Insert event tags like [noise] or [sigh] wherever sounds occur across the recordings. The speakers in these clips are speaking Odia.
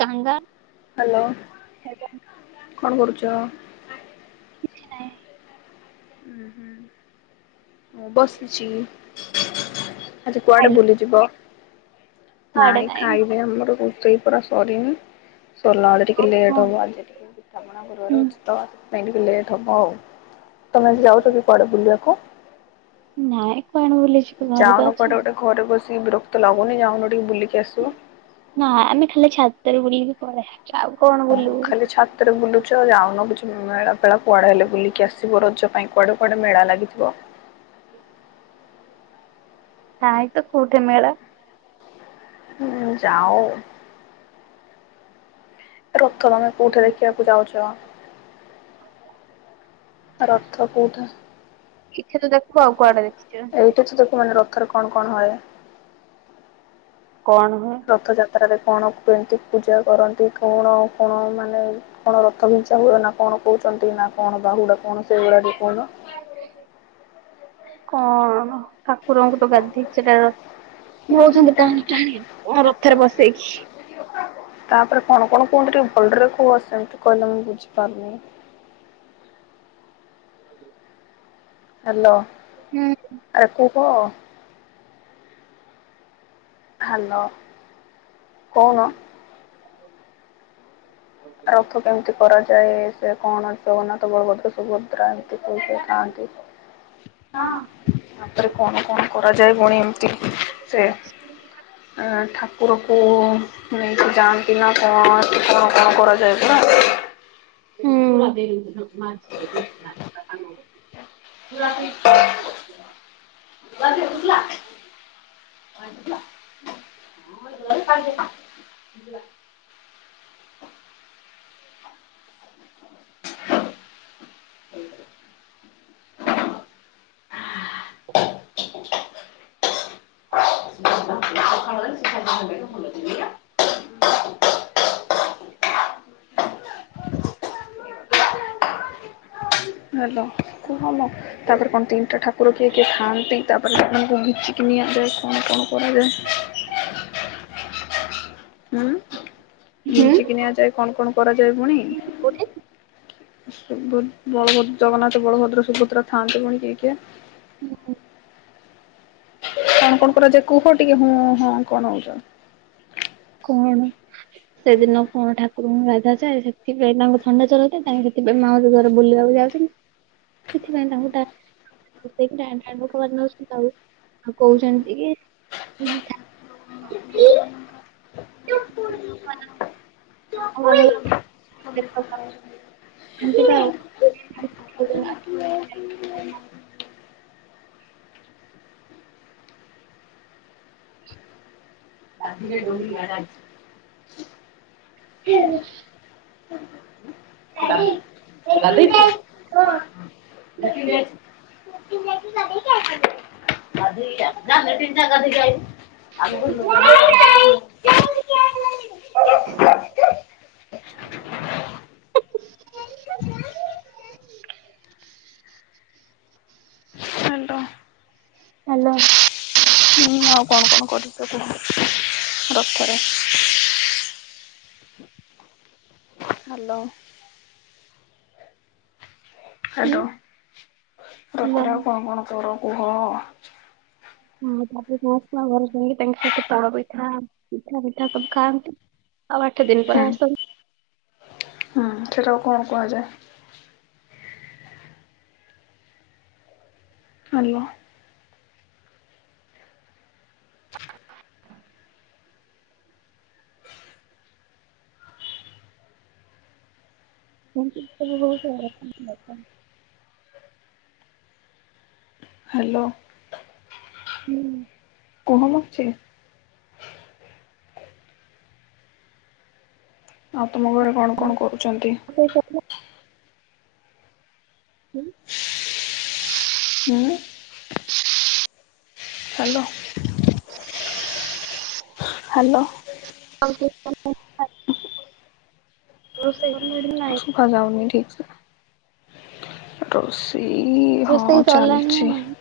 କାଙ୍ଗାଳ ହାଲୋ କଣ୍ କରୁଚ? କିଛି ନାଇଁ। ହୁଁ -ହୁଁ ମୁଁ ବସିଚି। ଆଜି କୁଆଡେ ବୁଲିଯିବ? ନାଇଁ ଆମର ରୋଷେଇ ପରା ସରିନି ସରିଳାବଳୁକୁ ଟିକେ ଲେଟ୍ ହବ ଆଜି ଟିକେ ପିଠାପଣା କରିବାର ଅଛି ତ ସେଥିପାଇଁ ଟିକେ ଲେଟ୍ ହେବ ଆଉ। ତମେ ଆଜି ଯାଉଚ କି କୁଆଡେ ବୁଲିବାକୁ? ନାଇଁ। କଣ ବୁଲିଯିବୁ ଘରେ ତ ଯାଉନୁ ଅଛୁ। କୁଆଡେ ଗୋଟେ ଘରେ ବସିକି ବିରକ୍ତ ଲାଗୁନି ଯାଉନୁ ଟିକେ ବୁଲିକି ଆସିବୁ। ନା ଆମେ ଖାଲି ଛାତରେ ବୁଲିକି ପଳି ଆଉ କଣ? ବୁଲିବୁ। ଖାଲି ଛାତରେ ବୁଲୁଚ ଯାଉନ କିଛି ମେଳାପେଳା କୁଆଡେ ହେଲେ ବୁଲିକି ଆସିବ ରଜ ପାଇଁ। କୁଆଡ଼େ କୁଆଡ଼େ ମେଳା ଲାଗିଥିବ। [unintelligible] କୋଉଠି ମେଳା। ହୁଁ ଯାଅ ରଥମେ କୋଉଠି ଦେଖିବାକୁ ଚାହୁଁଚ? ରଥ କୋଉଠା କିଛି ତୁ ଦେଖୁ ଆଉ କୁଆଡେ ଦେଖି [unintelligible] [unintelligible] ରଥରେ କଣ କଣ ହୁଏ? କଣ ହୁଏ? ରଥଯାତ୍ରାରେ କଣ କୁହନ୍ତି ପୂଜା କରନ୍ତି କଣ [unintelligible] କଣ ମାନେ କଣ ରଥ [unintelligible] ହୁଏ ନା କଣ କହୁଛନ୍ତି ନା କଣ ବାହୁଡା କଣ ସେଇଭୁଡ [unintelligible] କଣ ଠାକୁରଙ୍କୁ ତ ଗାଧେଇକି [unintelligible] ହଉଛନ୍ତି ଟାଣି ଟାଣି ରଥ [unintelligible] ତାପରେ କଣ କଣ କୁହୁନ୍ତି ଭଲରେ କହୁ ସେମିତି କହିଲେ ମୁଁ ବୁଝିପାରୁନି। ହ୍ୟାଲୋ ହୁଁ। ଆରେ କୁ କହ? ହ୍ୟାଲୋ ହୁଁ। କହୁନ? ରଥ କେମିତି କରାଯାଏ ସେ [unintelligible] [unintelligible] ତାପରେ କଣ କଣ କରାଯାଏ ପୁଣି ଏମିତି ସେ ଠାକୁରକୁ ନେଇକି ଯାଆନ୍ତି ନା କଣ କଣ କରାଯାଏ ହୁଁ। [inaudible] [inaudible] [inaudible] ହ୍ୟାଲୋ କୁହ [unintelligible] ତାପରେ କଣ ତିନଟା ଠାକୁର କିଏ କିଏ ଥାଆନ୍ତି? ତାପରେ ତାଙ୍କୁ [unintelligible] କଣ କଣ କରାଯାଏ? ହୁଁ ହୁଁ। ନିିଞ୍ଚିକି ନିଆଯାଏ କଣ କଣ କରାଯାଏ ପୁଣି? କୋଉଠି? [unintelligible] ହୁଁ। କଣ କଣ କରାଯାଏ କୁହ ଟିକେ ହୁଁ ହଁ କଣ ହଉଚ? କଣ ସେଦିନ କଣ ଠାକୁରଙ୍କୁ ଗାଧାଯାଏ, ସେଥିପାଇଁ ତାଙ୍କୁ ଥଣ୍ଡା ଜର ହେଇଥାଏ ହେତି ଏବେ ମାଉସୀ ଘର ବୁଲିବାକୁ ଯାଉଛନ୍ତି। ସେଥିପାଇଁ ତାଙ୍କୁ ଟା ଟାଣି ନଉ [unintelligible] ଆଉ କହୁଛନ୍ତି କି ତିନି ଠା ି ଯ [inaudible] [unintelligible] ହ୍ୟାଲୋ [unintelligible] ହ୍ୟାଲୋ [unintelligible] ହ [inaudible] [unintelligible] [inaudible] [unintelligible] [unintelligible] ହୁଁ ଆଉ କଣ କଣ କରିଛ କୁହ ରଥରେ? ହ୍ୟାଲୋ। ହ୍ୟାଲୋ ରଥରେ ଆଉ କଣ କଣ କର କୁହ? ହୁଁ ତାପରେ ମାଉସୀ ମାଙ୍କ ଘରେ ଯାଇକି ତାଙ୍କ ସହିତ ପୋଡ଼ ପିଠା ପିଠା ମିଠା ସବୁ ଖାଆନ୍ତି। ଆଉ ଆଠ ଦିନ ହୁଁ ପରେ ଆସନ୍ତି। ହୁଁ ସେଟାକୁ କଣ କୁହାଯାଏ? ହ୍ୟାଲୋ। [unintelligible] ହ୍ୟାଲୋ। ହୁଁ। କୁହମ କିଛି। ଆଉ ତମ ଘରେ କଣ କଣ କରୁଚନ୍ତି? ସେଇ କଥା ହୁଁ ହୁଁଉଁ। ହ୍ୟାଲୋ। ହ୍ୟାଲୋ। ଆଉ ସବୁ କଣ କଣ ରୋଷେଇ କଲଣି ନା ନାଇଁ? ଶୁଭା ଯାଉନି ଠିକ୍ ସେ। ରୋଷେଇ ହଁ ରୋଷେଇ ସରିଲାଣି ନା ନାଇଁ? ରୋଷେଇ ସରିଲାଣି ନା ଚାଲିଚି। ନାଇଁ?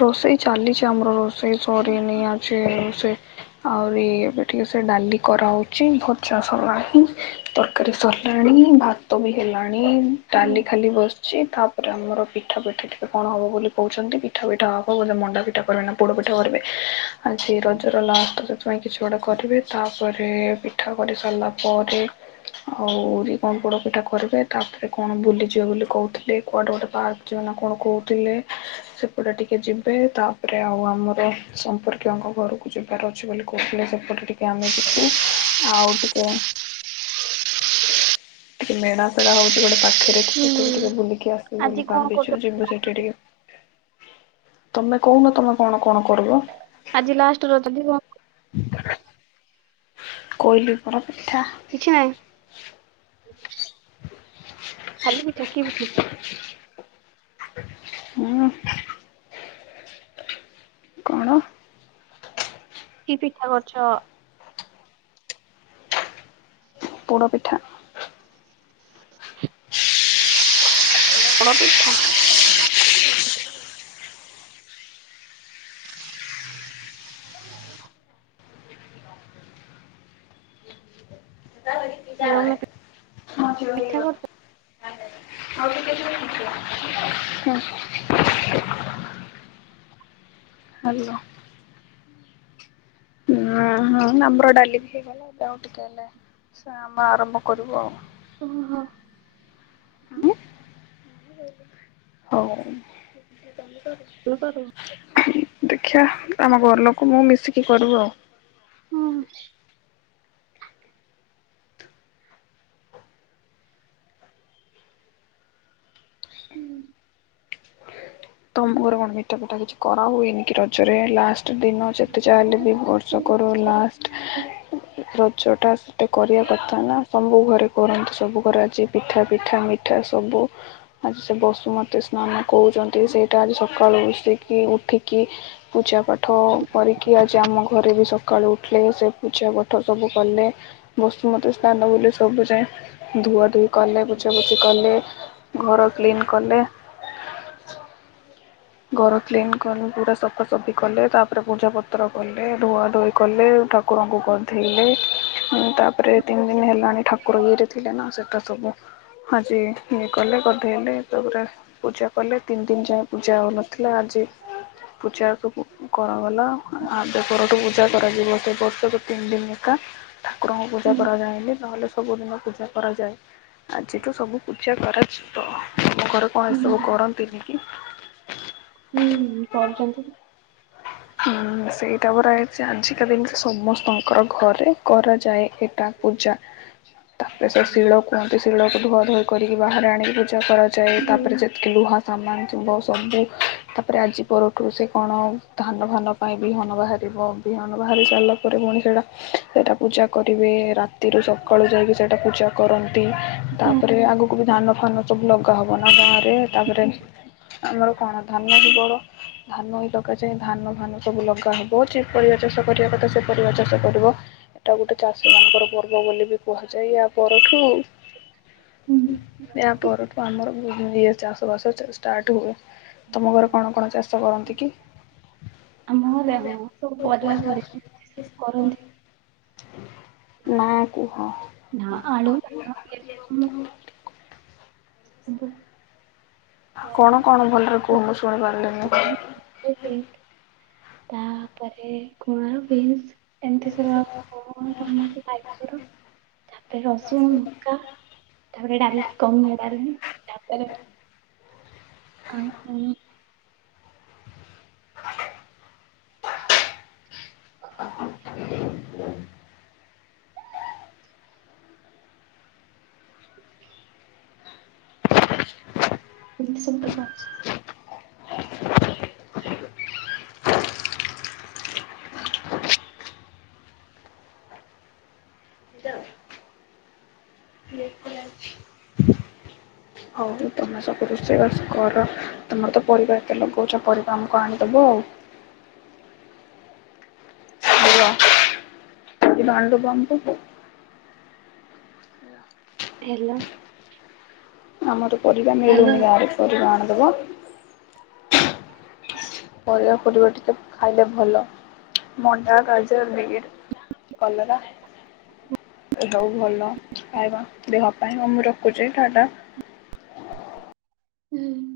ରୋଷେଇ ଚାଲିଚି ଆମର ରୋଷେଇ ସରିନି ଓହୋ ଆଜି ସେ ଆହୁରି ଏବେ ଟିକେ ସେ ଡାଲି କରାହୋଉଚି ଭଜା ସରିଲାଣି। ତରକାରୀ ସରିଲାଣି ଭାତ ବି ହେଲାଣି। ହୁଁ ଡାଲି ଖାଲି ବସିଛି ତାପରେ ଆମର ପିଠା ପିଠି ଟିକେ କଣ ହବ ବୋଲି କହୁଛନ୍ତି। ପିଠା ପିଠା ହବ ମଣ୍ଡା ପିଠା କରିବି ନା ପୋଡ ପିଠା ହେ--କରିବି ଆଜି ରଜର ଲାଷ୍ଟ ସେଥିପାଇଁ କିଛି ଗୋଟେ କରିବି ତାପରେ ପିଠା ପିଠି କରିସାରିଲା ପରେ। ଆଉ ରି କଣ ପୋଡ ପିଠା କରିବେ ତାପରେ କଣ ବୁଲିଯିବେ ବୋଲି କହୁଥିଲେ କୁଆଡେ ଗୋଟେ ପା ଯୋଉ ଆପଣ କଣ କହୁଥିଲେ ସେ ପଟେ ଟିକେ ଯିବେ ତାପରେ ଆଉ ଆମର ସମ୍ପର୍କୀୟଙ୍କ ଘରକୁ ଯିବାର ଅଛି ବୋଲି କହୁଥି ସେପଟେ ଟି। କି ଆମେ କିଛି [unintelligible] ଆଉ ଟିକେ ଟିକେ ମେଳା ଫେଳା ହୋଉଚି ଗୋଟେ ପାଖରେ। ସେଠି ବି ହୁଁ ଟିକେ ବୁଲିକି ଆସିବୁ ଆଜି ବୋଲି କଣ କରୁଛ? ଭାବିଛୁ ଯିବୁ ସେଠି ଟିକେ। ତମେ କହୁନ ତମେ କଣ କଣ କରିବ? ଆଜି ଲାଷ୍ଟ ରଜ ଥିବ ହ [inaudible] କଇଲି ପରା ପିଠା। କିଛି ନାହିଁ। [inaudible] ଖାଲି ପିଠା କିଏ ବି ଥିବ ଉଁ କଣ? କି ପିଠା କରିଛ? ପୋଡ଼ ପିଠା। ପୋଡ଼ ପିଠା। ଠିଆ ହୋଉନି ପିଠା କରିଥିଲ [unintelligible] ହୁଁ। ହ୍ୟାଲୋ। ହୁଁ ଆମର ଡାଲି ବି ହେଇଗଲା ଏବେ ଆଉ ଟିକେ ହେଲେ ଆମ ଆରମ୍ଭ କରିବୁ ଆଉ। ଓହୋ। ଉଁ ହୋଉ। [unintelligible] ଦେଖିବା ଆମ ଘର ଲୋକ ମୁଁ ମିଶିକି କରୁବୁ ଆଉ। ହଁ। ହୁଁ ତମ ଘର କଣ ମିଠା ପିଠା କିଛି କରା ହୁଏନି କି ରଜ ରେ ଲାଷ୍ଟ ଦିନ ଯେତେ ଯାହାହେଲେ ବି ବର୍ଷ କର ଲାଷ୍ଟ ରଜ ଟା ସେତେ କରିବା କଥା ନା ସବୁ ଘରେ କରନ୍ତି ସବୁ ଘରେ ଆଜି ପିଠା ପିଠା ମି ଏଠା ସବୁ ଆଜି ସେ ବସୁମତୀ ସ୍ନାନ କୁ ଠି ସେଇଟା ଆଜି ସକାଳୁ ଉସିକି ଉଠିକି ପୂଜା ପାଠ କରିକି ଆ ସେ ଆମ ଘରେ ବି ସକାଳୁ ଉଠିଲେ ସେ ପୂଜା ପାଠ ସବୁ କଲେ। ବସୁମତୀ ସ୍ନାନ ବୁଲେ ସବୁ ସେ ଧୁଆ ଧୁଇ କଲେ ପୁଛା ପୁଛି କଲେ। ଘର କ୍ଲିନ୍ କଲେ। ଘର କ୍ଲିନ କଲେ ପୁରା ସଫାସଫି କଲେ ତାପରେ ପୂଜା ପତ୍ର କଲେ ଧୁଆ ଧୋଇ କଲେ ଠ କୁରଙ୍କୁ ଗାଧେଇଲେ ମୁଁ ତାପରେ ତିନି ଦିନ ହେଲାଣି ଠାକୁର ଇଏରେ ଥିଲେ ନା ସେଇଟା ସବୁ। ଆଜି ଇଏ କଲେ ଗଧେଇଲେ ତାପରେ ପୂଜା କଲେ ତିନି ଦିନ ଯାଏ ପୂ ଯାଉନଥିଲା ଆଜି ପୂଜା ସବୁ କରାଗଲା ଆ ଦେପରଠୁ ପୂଜା କରାଯିବ ସେପ [unintelligible] ତିନି ଦିନ ଏକା ଠାକୁରଙ୍କୁ ପୂଜା କରାଯାଏନି ନହେଲେ ସବୁଦିନ ପୂଜା କରାଯାଏ। ଆଜିଠୁ ସବୁ ପୂଜା କରାଯିବ। ତମ ଘରେ କଣ ଏସବୁ ହୁଁ କରନ୍ତିନି କି? ହୁଁ କରୁଛନ୍ତି। ହାଁ ସେଇଟା ପରା [unintelligible] ଆଜିକାଲି [unintelligible] ସମସ୍ତଙ୍କର ଘରେ କରାଯାଏ ଏଟା ପୂଜା। [unintelligible] କାନ୍ତି ଶିଳକୁ ଧୁଆ ଧୁଇ କରିକି ବାହାରେ ଆଣିକି ପୂଜା କରାଯାଏ। ତାପରେ ଯେତିକି ଲୁହା ସାମାନ ଥିବ ସବୁ ତାପରେ ଆଜି ପରଠୁ ସେ କଣ ଧାନ ଫାନ ପାଇଁ ବିହନ ବାହାରୁ ଏବଂ ବିହନ ବାହାରି ସାରିଲା ପରେ ପୁଣି ସେଟା ସେଇଟା ପୂଜା କରିବେ। ରାତିରୁ ସକାଳୁ ଯାଇକି ସେଇଟା ପୂଜା କରନ୍ତି ହୁଁ ତାପରେ ଆଗକୁ ବି ଧାନ ଫାନ ସବୁ ଲଗାହବ ନା ଗାଁରେ ତାପରେ ଆମର କଣ ଧାନ ବି ବଡ ଧାନ [unintelligible] କଯେ ଧାନ ଫାନ ସବୁ ଲଗା ହବ ଯେ ପରିବା ଚାଷ କରିବା କଥା ସେ ପରିବା ଚାଷ କରିବ। ଏଇଟା ଗୋଟେ ଚାଷୀ ମାନଙ୍କର ପର୍ବ ବୋଲି ବି କୁହାଯାଏ। ୟା ପରଠୁ ୟା ପରଠୁ ଆମର [unintelligible] ଚାଷ ବାସ ଷ୍ଟାର୍ଟ ହୁଏ। ତମ ଘରେ ହୁଁ। କଣ କଣ ଚାଷ କରନ୍ତି କି? ଆମ ଘରେ ହଁ ସବୁ ପରିବା [unintelligible] କରନ୍ତି। ନା କୁହ ନା ଆଳୁ [unintelligible] [inaudible] କଣ କଣ ଭଲରେ କୁହ ମୁଁ ଶୁଣିପାରିଲି [inaudible] ବିଟ୍, ତାପରେ କୁଣା ବିନ୍ସ ଏମତି ସବୁ [unintelligible] ଟମାଟ [unintelligible] ତାପରେ ରସୁଣ ମକା ତାପରେ ଡାଲି [unintelligible] ଡାଲି ତାପରେ ଆଉ କଣ [inaudible] [inaudible] [unintelligible] ହଉ ତମେ ସବୁ ରୋଷେଇ ବାସ କର। ତମର ତ ପରିବା ଏତେ ଲଗଉଛ ପରିବା ଆମକୁ ଆଣିଦବ ଆଉ। କେବେ ଆଣିଦେବ ଆମକୁ [unintelligible] ଆମର ପରିବା ହେଲୋ ମିଳୁନି ଗାଁରେ ପରିବା ଆଣିଦବ। [inaudible] ପରିବା ଫରିବା ଟିକେ ଖାଇଲେ ଭଲ ମଣ୍ଡା ଗାଜରବିଟ କଲରା ଏସବୁ ଭଲ ଖାଇବା ଦେହ ପାଇଁ ଆଉ ମୁଁ ରଖୁଛି ଟାଟା। ହୁଁ।